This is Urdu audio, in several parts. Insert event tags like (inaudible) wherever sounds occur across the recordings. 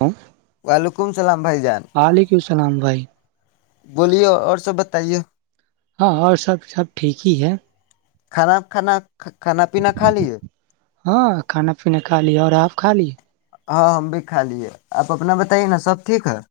ہم (inaudible) وعلیکم السلام (inaudible) بھائی جان (inaudible) اکیو سسلام بھائی (inaudible) بولیے اور سب بتائیے (inaudible) ہاں اور سب سب ٹھیک ہی ہے کھانا کھانا (inaudible) پینا کھا لیے ہاں کھانا پیینا کھا لیا اور آپ (unintelligible) خالی (inaudible) ہاں ہم بھی کھا لیے آپ اپنا بتائیے نا سب ٹھیک ہے (unintelligible)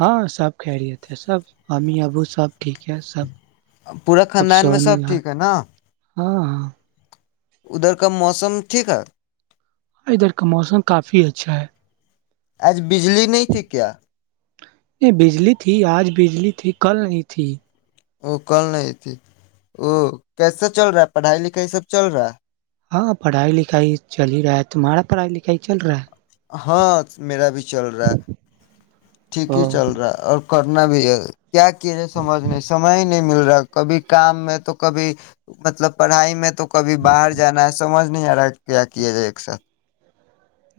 ہاں سب کہہرییے تھے سب (unintelligible) امیی ابو سب ٹھیک ہے سب (unintelligible) پورا اب خاندان میں سونے سب ٹھ گھر ہے نا (unintelligible) ہاں ہاں ادھر کا موسم ٹھیک ہے (unintelligible) ادھر کا موسم کافی اچھا ہے (unintelligible) آج بجلی نہیں تھی کیا (unintelligible) یہ بجلی تھی آج بجلی تھی کل نہیں تھی (unintelligible) ا کل نہیں تھی ا کیسا چل رہا ہے پڑھائی لکھائی سب چل رہا ہے (unintelligible) ہاں پڑھائی لکھائی چل ہی رہا ہے تمہارا پڑھائی لکھائی چل رہا ہے (unintelligible) ہاں میرا بھی چل رہا ہے ٹھیک ہے ہی او چل رہا اور ک (unintelligible) کرنا بھی ہے (unintelligible) کیا کی جائے سمجھ نہیں سمج ہی نہیں (unintelligible) مل رہا کبھی کام میں تو کبھی مطلب پڑھائی میں تو (unintelligible) کبھی باہر جانا ہے سمج نہیں رہا کیا کیا جائے ایک ساتھ (unintelligible)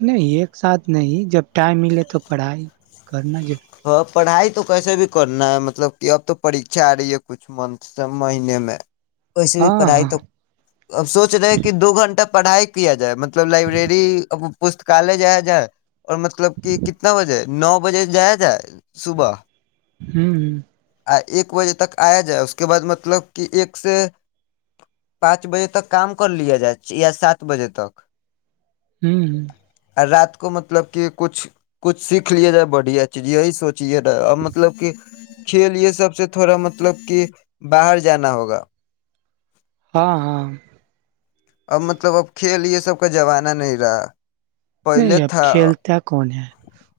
نہیں ایک ساتھ نہیں جب ٹائم ملے تو پڑھائی کرناج (unintelligible) ہاں پڑھائی تو کیسے بھی کرنا ہے مطلب کہ اب تو پریھا آ رہی ہے کچھ منتھ سے مہینے میں (unintelligible) ویسے بھی ہاں پڑھائی ہاں تو اب سوچ رہے کہ دو گھنٹہ (unintelligible) پڑھائی کیا جائے مطلب (unintelligible) مطلب لائبریری اب (unintelligible) پستکالیہ جایا جائے اور مطلب کہ کتنا بجے نو بجے جائے (unintelligible) صبح (unintelligible) ہوں ہ ایک بجے تک آیا جائے اس کے بعد مطلب کہ ایک سے پانچ بجے تک کام کر لیا جائے یا سات بجے تک (unintelligible) ہوں ہ اور رات کو مطلب کہ کچھ کچھ سیکھ لییا جائے بڑھیا چیز یہی سوچے رہا اور مطلب کہ (unintelligible) کھیل یہ سب سے تھوڑا مطلب کہ باہر جانا ہوگا (unintelligible) ہاں ہاں اب مطلب اب کھیل یہ سب کا زمانہ نہیں رہا نہیں پہلے اب تھا کھیلتا کون ہے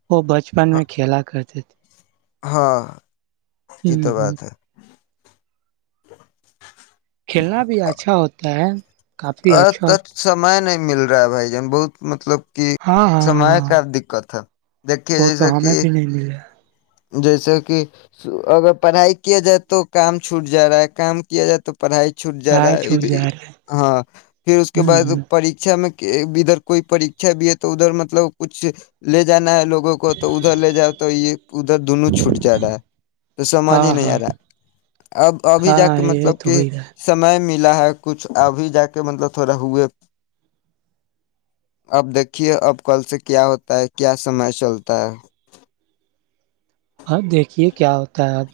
وہ بچپن میں کھیلا کرتے تھے ہاں یہ تو ہ بات ہے (unintelligible) کھیلنا بھی اچھا ہوتا ہے کافی ا اچھا تچ ہوتا۔ سمئے نہیں (unintelligible) مل رہا ہے بھائی جان بہت مطلب کہ ہاں ہاں سمے ہاں کا دقت ہے دیکھیے وہ تو جیسے کہ ہمیں بھی نہیں ملا جیسے کہ اگر پڑھائی کیا جائے تو کام چھوٹ جا رہا ہے کام کیا جائے تو (unintelligible) پڑھائی چھوٹ جا رائے رہا ہے چھوٹ جا رہے ہاں پھر اس کے بعد ہ پریھا میں کہ ادھر کوئی پرریھا بھی ہے تو ادھر مطلب کچھ لے جانا ہے لوگوں کو تو ادھر لے جا تو یہ ادھر دونوں چھوٹ جا رہا ہے تو سمج ہی ہاں نہیں ہاں آ رہا اب ابھی جا ہاں کے یہ مطلب تو کہ ہو ہی رہا ہے سم ملا ہے کچھ ابھی جا کے مطلب تھوڑا ہوئے اب دیکھیے اب کل سے کیا ہوتا ہے کیا سمے چلتا ہے ہاں دیکھیے کیا ہوتا ہے اب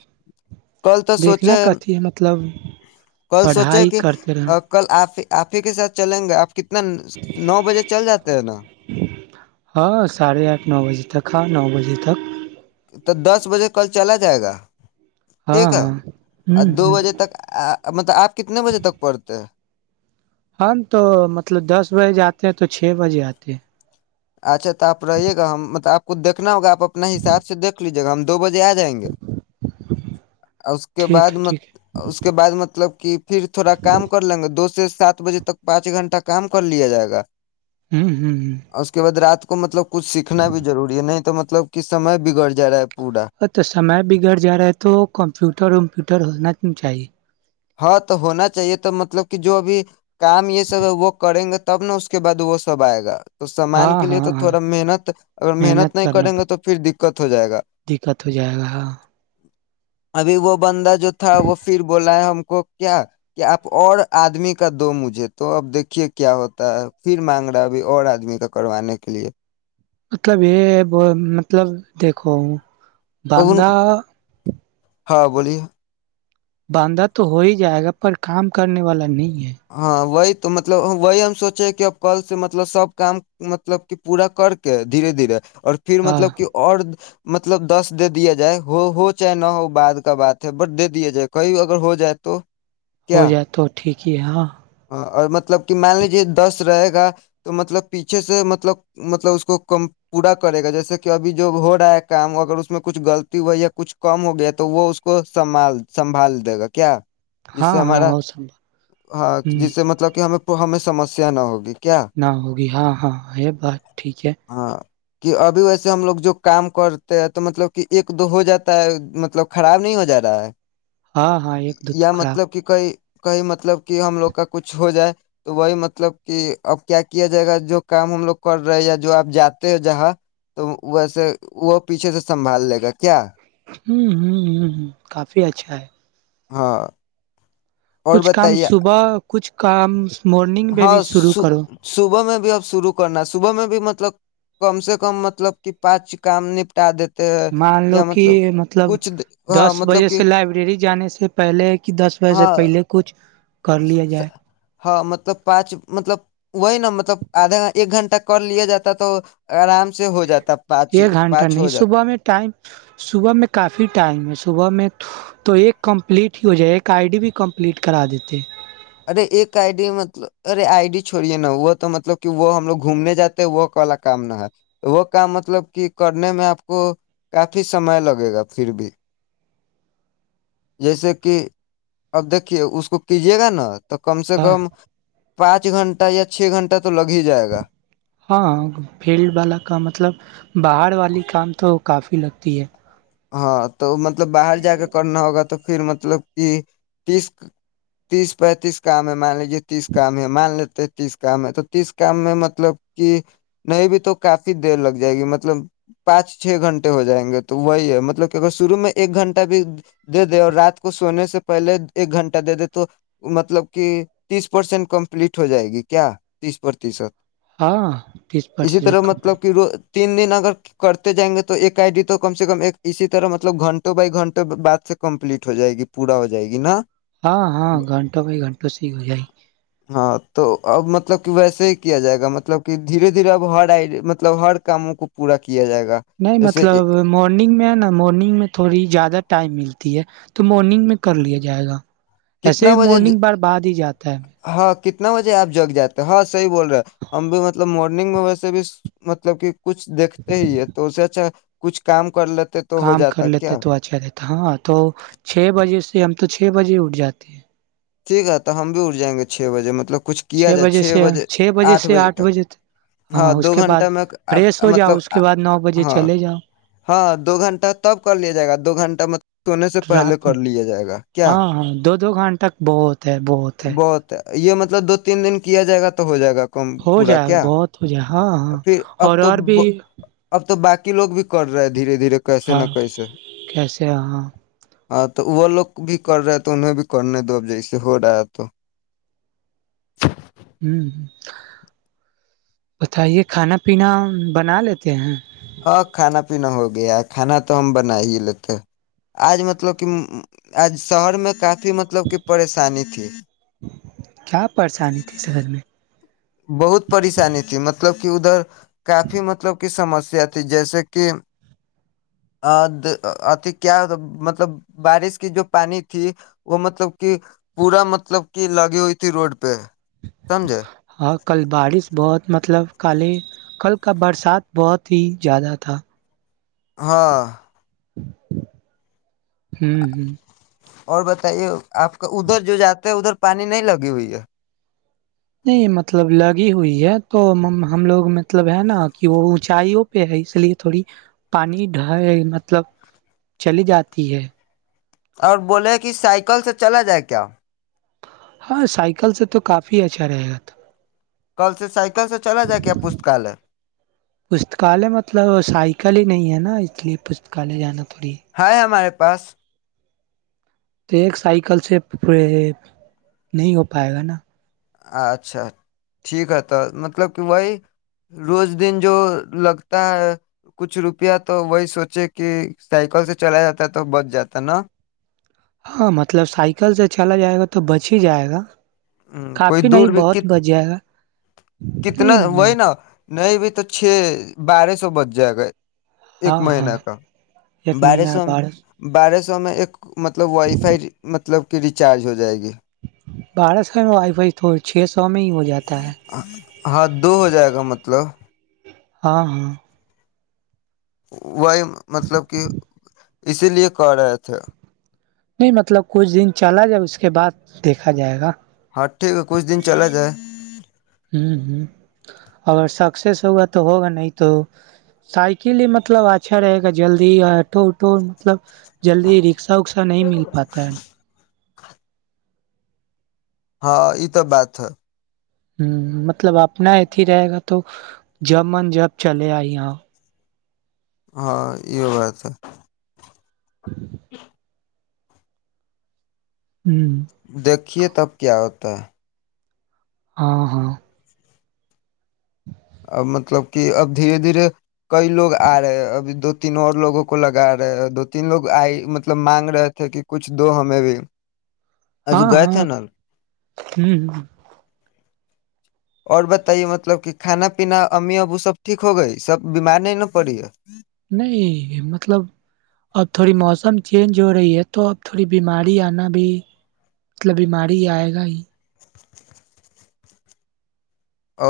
کل تو دیکھنا سوچے کہتی ہے مطلب کل سوچے پڑھائی کہ کرتے رہے کل آپ (unintelligible) آپ ہی کے ساتھ چلیں گے آپ کتنا نو بجے چل جاتے ہے نا ہاں ساڑھے آٹھ نو بجے تک ہاں نو بجے تک تو دس بجے کل چلا جائے گا ٹھیک ہاں ہے ہاں اور ہ دو ہ بجے تک مطلب آپ کتنے بجے تک پڑھتے ہیں ہم تو مطلب دس بجے جاتے ہیں تو چھ بجے آتے ہیں اچھا تو آپ رہیے گا ہم مطب آپ کچ دیکھنا ہوگا اپنا حساب سے دیک لیجیے گا ہم دو بجے آ جائیں گے اس کے ٹھیک بعد ہے ٹھیک اس کے بعد مطلب کہ پھر تھوڑا کام کر لیں گے دو سے سات بجے تک پانچ گھنٹہ کام کر لیا جائے گا ہوں ہوں ہ اور اس کے بعد رات کو مطلب کچھ سیکھنا بھی ضوری ہے نہیں تو م مطلب کہ سم بگڑ جائے رہا پورا ا تو سمے بگڑ جا رہا ہے تو کمپیوٹر ومپیوٹر ہونا چاہیے ہاں تو ہونا چاہیے تو مطلب کہ جو ابھی کام یہ سب وہ کریں گے تب نہ اس کے بعد وہ سب آئے گا تو سامان ہاں کے لیے ہاں تو ہاں تھوڑا محنت اگر محنت نہیں کریں گے تو پھر د ت ہو جائے گا دقت ہو جائے گا ہاں ابھی وہ بندہ جو تھا وہ پھر بولا ہے ہم کو کیا کہ آپ اور آدمی کا دو مجھے تو اب دیکھیے کیا ہوتا ہے پھر مانگ رہا ابھی اور آدمی کا کروانے کے لیے مطلب یہ ہے مطلب دیکھو ہ اب ان بدہ کو ہاں بولیے بانھا تو ہو ہی جائے گا پر کام کرنے والا نہیں ہے ہاں وہی تو مطلب وہی ہم سوچے کہ اب کل سے مطلب سب کام مطلب کہ پورا کر کے دھیرے دھیرے اور پھر ہاں مطلب کہ اور مطلب دس دے دیا جائے ہو ہو چاہے نہ ہو بعد کا بات ہے بٹ دے دیا جائے کہئی اگر ہو جائے تو ہو کیا جائے تو ٹھیک کیا ہاں اور مطلب کہ مان لیجیے دس رہے گا تو مطلب پیچھے سے مطلب مطلب اس کو کم پورا کرے گا جیسے کہ ابھی جو ہو رہا ہے کام اگر اس میں کچھ غلطی ہوئی یا کچھ کم ہو گیا تو وہ اس کو سنبھال سنبھال دے گا کیا جس ہاں سے ہاں ہمارا ہو سب ہاں ہ جس سے مطلب کہ ہمیں تو ہمیں سمسیا نہ ہوگی کیا نہ ہوگی ہاں ہاں ہے بات ٹھیک ہے ہاں کہ ابھی ویسے ہم لوگ جو کام کرتے ہیں تو مطلب کہ ایک دو ہو جاتا ہے مطلب خراب نہیں ہو جا رہا ہے ہاں ہاں ایک دو تو یا خراب مطلب کہ کوئی کہئی مطلب کہ ہم لوگ کا کچھ ہو جائے تو وہی مطلب کہ اب کیا کیا جائے گا جو کام ہم لوگ کر رہے ہیں یا جو آپ جاتے ہو جہاں تو ویس وہ پیچھے سے سنبھال لے گا کیا ہوں ہ ہ ہ کافی اچھا ہے ہاں اور کچھ کام بتائیے صبح کچھ کام مارننگ میں ہاں بھی شروع کرو صبح میں اب شروع کرنا صبح میں بھی مطلب کم سے کم مطلب کہ پانچ کام نپٹا دیتے ہیں مان لو یا کہ مطلب مطلب کچھ ہاں دس مطلب بجے کہ سے لائبریری جانے سے پہلے کہ دس بجے سے ہاں پہلے کچھ کر لیا جائے ہاں مت ب پانچ مطلب وہی نا مطلب آدھا ایک گھنٹہ کر لیا جاتا تو آرام سے ہو جاتا پانچ ایک گھنٹہ پانچ نہیں ہو جاتا صبح میں ٹائم صبح میں کافی ٹائم ہے صبح میں تو ایک کمپلیٹ ہی ہو جائے ایک آئی ڈی بھی کمپلیٹ کرا دیتے ارے ایک آئی ڈی مطلب ارے آئی ڈی چھوڑیے نا وہ تو مطلب کہ وہ ہم لوگ گھومنے جاتے وہ والا کام نہ ہے وہ کام مطلب کہ کرنے میں آپ کو کافی سمئے لگے گا پھر بھی جیسے کہ اب دیکھیے اس کو کیجیے گا نا تو کم سے ہاں کم پانچ گنٹہ یا چھ گھنٹہ تو لگ ہی جائے گا ہاں فیلڈ والا کام مطلب باہر والی کام تو کافی لگتی ہے (unintelligible) ہاں تو مط مطلب باہر جا کے کرنا ہوگا تو پھر مطلب کہ تیس تیس پینتیس کام ہے مان لیجے تیس کام ہے مان لیتے تیس کام ہے تو تیس کام میں مطلب کہ نہیں بھی تو کافی دیر لگ جائے گی مطلب پانچ چھ گھنٹے ہو جائیں گے تو وہی ہے (unintelligible) مطلب کہ اگر شروع میں ایک گھنٹہ بھی دے دے اور رات کو سونے سے پہلے ایک گھنٹہ دے دے تو مطلب کہ تیس پرسینٹ کمپلیٹ ہو جائے گی کیا تیس پرتیشت ہاں تیس پرس اسی طرح کمپنی مطلب کہ رو تین دن اگر کرتے جائیں گے تو ایک آئی ڈی تو کم سے کم ایک (unintelligible) اسی طرح مطلب گھنٹوں بائی گھنٹے بد سے کمپلیٹ ہو جائے گی پورا ہو جائے گی نا ہاں ہاں گھنٹوں بائی گھنٹوں سےی ہو جائی ہاں تو اب مطلب کہ ویسے ہی کیا جائے گا مطلب کہ دھیرے دھیرے اب ہر آئی مطلب ہر کاموں کو پورا کیا جائے گا نہیں جیسے مطلب مارننگ میں ہے نا مارننگ میں تھوڑی زیادہ ٹائم ملتی ہے تو مارنگ میں کر لیا جائے گ (unintelligible) ایسے کتنا بھی بجے ج- مارننگ بار بعد ہی جاتا ہے ہاں کتنا بجے آپ جگ جے ہاں صحیح بول رہے ہیں ہم بھی مطلب مورننگ میں ویسے بھی مطلب کہ کچھ دیکھتے ہی ہے تو اس سے اچھا (unintelligible) کچھ کا (unintelligible) کام کر لیتے تو اچھا رہتا ہاں تو چھ بجے سے ہم تو چھ بجےٹ جاتی ہیں (unintelligible) ٹھیک ہے تو ہم بھی اٹ جائیں گے چھ بجے مطلب کچھ کیا جائے چھ بجے آٹھ بجے تک ہاں اس دو کے بعد گھنٹہ میں فریش ہو جاؤ مطلب اس کے بعد نو بجے ہاں چلے جاؤ ہاں دو گھنٹہ تب کر لیا جائے گا دو گھنٹہ سونے سے پہلے رات کر میں لیا جائے گا کیا (unintelligible) ہاں ہاں دو دو گھنٹہ بہت ہے بہت ہے (unintelligible) یہ مطلب دو تین دن کیا جائے گا تو ہو جائے گا (unintelligible) ہو پورا جائے گا کیا بہت ہو جائے گ ہاں ہاں پھر اور اب تو اور بھی ب- اب تو باقی لوگ بھی کر رہے ہیں (unintelligible) دھیرے دھیرے کیسے نہ ہاں کیسے کیسے ہاں (unintelligible) ہاں تو وہ لوگ بھی کر رہے ہیں تو انہیں بھی (unintelligible) کرنے دو اب ج سے ہو رہایا تو (unintelligible) ہ بتائیے کھانا پینا بنا لیتے ہیں (unintelligible) ہاں کھانا پینا ہو گیا ہے کھانا تو ہم بنا ہی لیتے آج مطلب کہ آج شہر میں کافی مطلب کہ پریشانی تھی کیا پریشانی تھی شہر میں بہت پریشانی تھی مطلب (unintelligible) کہ ادھر کافی مطلب کی سمسیا تھی جیسے کہ (unintelligible) ا اتی کیا مطلب بارش کی جو پانی تھی وہ مطلب کہ پورا مطلب کہ لگی ہوئی تھی روڈ پہ سمجھے ہاں کل بارش بہت (unintelligible) مطلب کالے کل کا برسات بہت ہی زیادہ تھا (unintelligible) ہاں ہوں ہوں (unintelligible) اور بتائیے آپ کا ادھر جو جاتے ہیں ادھر (unintelligible) پانی نہیں لگی ہوئی ہے (unintelligible) نہیں مطلب لگی ہوئی ہے تو ہم لوگ مطلب ہے نا کہ وہ اونچائیوں پہ ہے اس لیے تھوڑی پانی ڈھ مطلب چلی جاتی ہے اور بولے کہ سائیکل سے چلا جائے کیا ہاں سائیکل سے تو کافی اچھا رہے گا تو کل سے سائیکل سے چلا جائے کیا پستکالیہ پستکالیہ مطلب سائیکل ہی نہیں ہے نا (unintelligible) اس لیے پستکالیہ جانا کو ہاں م (unintelligible) پس (unintelligible) تو ایک سائیکل سے پ نہیں ہو پائے گا نا اچھا ٹھیک ہے تو مطلب کہ وہی روز دن جو لگتا ہے کچھ روپیہ تو وہی سوچے کہ سائیکل سے چلا جاتا ہے تو بچ جاتا نا (unintelligible) ہاں مطلب سائیکل سے چلا جائے گا تو بچ ہی جائے گا کوئی کافی دور نہیں بھی بہت بجیا گا کتنا نہیں وہی نا نہیں بھائی تو چھ بارہ سو بچ جائے گا ایک ہاں مہینہ ہاں کا ایک بارہ مہینہ سو میں بارہ سو اس میں ایک مطلب وائی فائیب مطلب کہ ریچارج ہو جائے گی بارہ سو میں وائی فائی تو چھ سو میں ہی ہو جاتا ہے ہاں دو ہو جائے گا مطلب ہاں ہاں وہی مطلب کہ اسی لیے کر رہے تھے نہیں مطلب کچھ دن چلا جائے اس کے بعد دیکھا جائے گا ہاں ٹھیک ہے کچھ دن چلا جائے ہ ہ اگر سکسیس ہوگا تو ہوگا نہیں تو سائیکل ہی مطلب اچھا رہے گا جلدی آٹو اٹو مطلب جلدی رکشا وکسا نہیں مل پاتا ہے ہاں یہ تو بات ہے ہوں مطلب آپ نہ ات ہی رہے گا تو جب من جب چلے آ یہاں ہاں یہ بات ہے ہ دیکھیے تب کیا ہوتا کتا ہاں ہاں اب مطلب کہ اب دھیرے دھیرے کئی لوگ آ رہے ابھی دو تین اور لوگوں کو لگا رہے دو تین لوگ آئی مطلب مانگ رہے تھے کہ کچھ دو ہمیں بھی اج گئے تھ ہیں ن ہوں ہ اور بتائیے مطلب کہ کھانا پین امیمی ابو سب ٹھیک ہو گئی سب بیمار نہیں ن پڑی ہے نہیں مطلب اب تھوڑی موسم چینج ہو رہی ہے تو اب تھوڑی بیماری آنا بھی مطلب بیماری آئے گا ہی ہ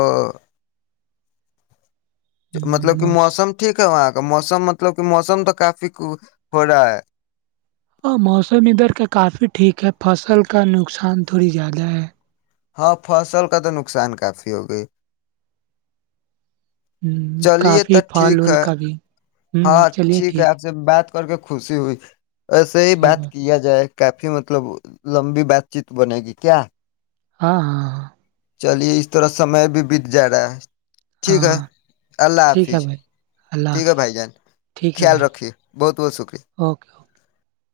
مطلب کہ موسم ٹھیک ہے وہاں کا موسم مطلب کہ موسم تو کافی ہو رہا ہے ہاں موسم ادھر کا کافی ٹھیک ہے فصل کا نقصان تھوڑی زیادہ ہے ہاں فصل کا تو نقصان کافی ہو گئی ہ چلیے کافی تو پھال ٹھیک ول ہے کا بھی ہوں ہاں چلیے ہے ٹھیک آپ سے بات کر کے خوشی ہوئی ایسے آپ ہی صحیح بات کیا جائے کافی مطلب لمبی بات چیت بنے گی کیا ہاں ہاں ہاں چلیے اس طرح سے بھی بیت جائے رہا ہے ٹھیک ہے ہاں اللہ ٹھیک حافظ ہے بھائی اللہ ٹھیک ہے حافظ بھائی جان ٹھیک ہے خیال بھائی رکھیے بہت بہت شکریہ اوکے اوکے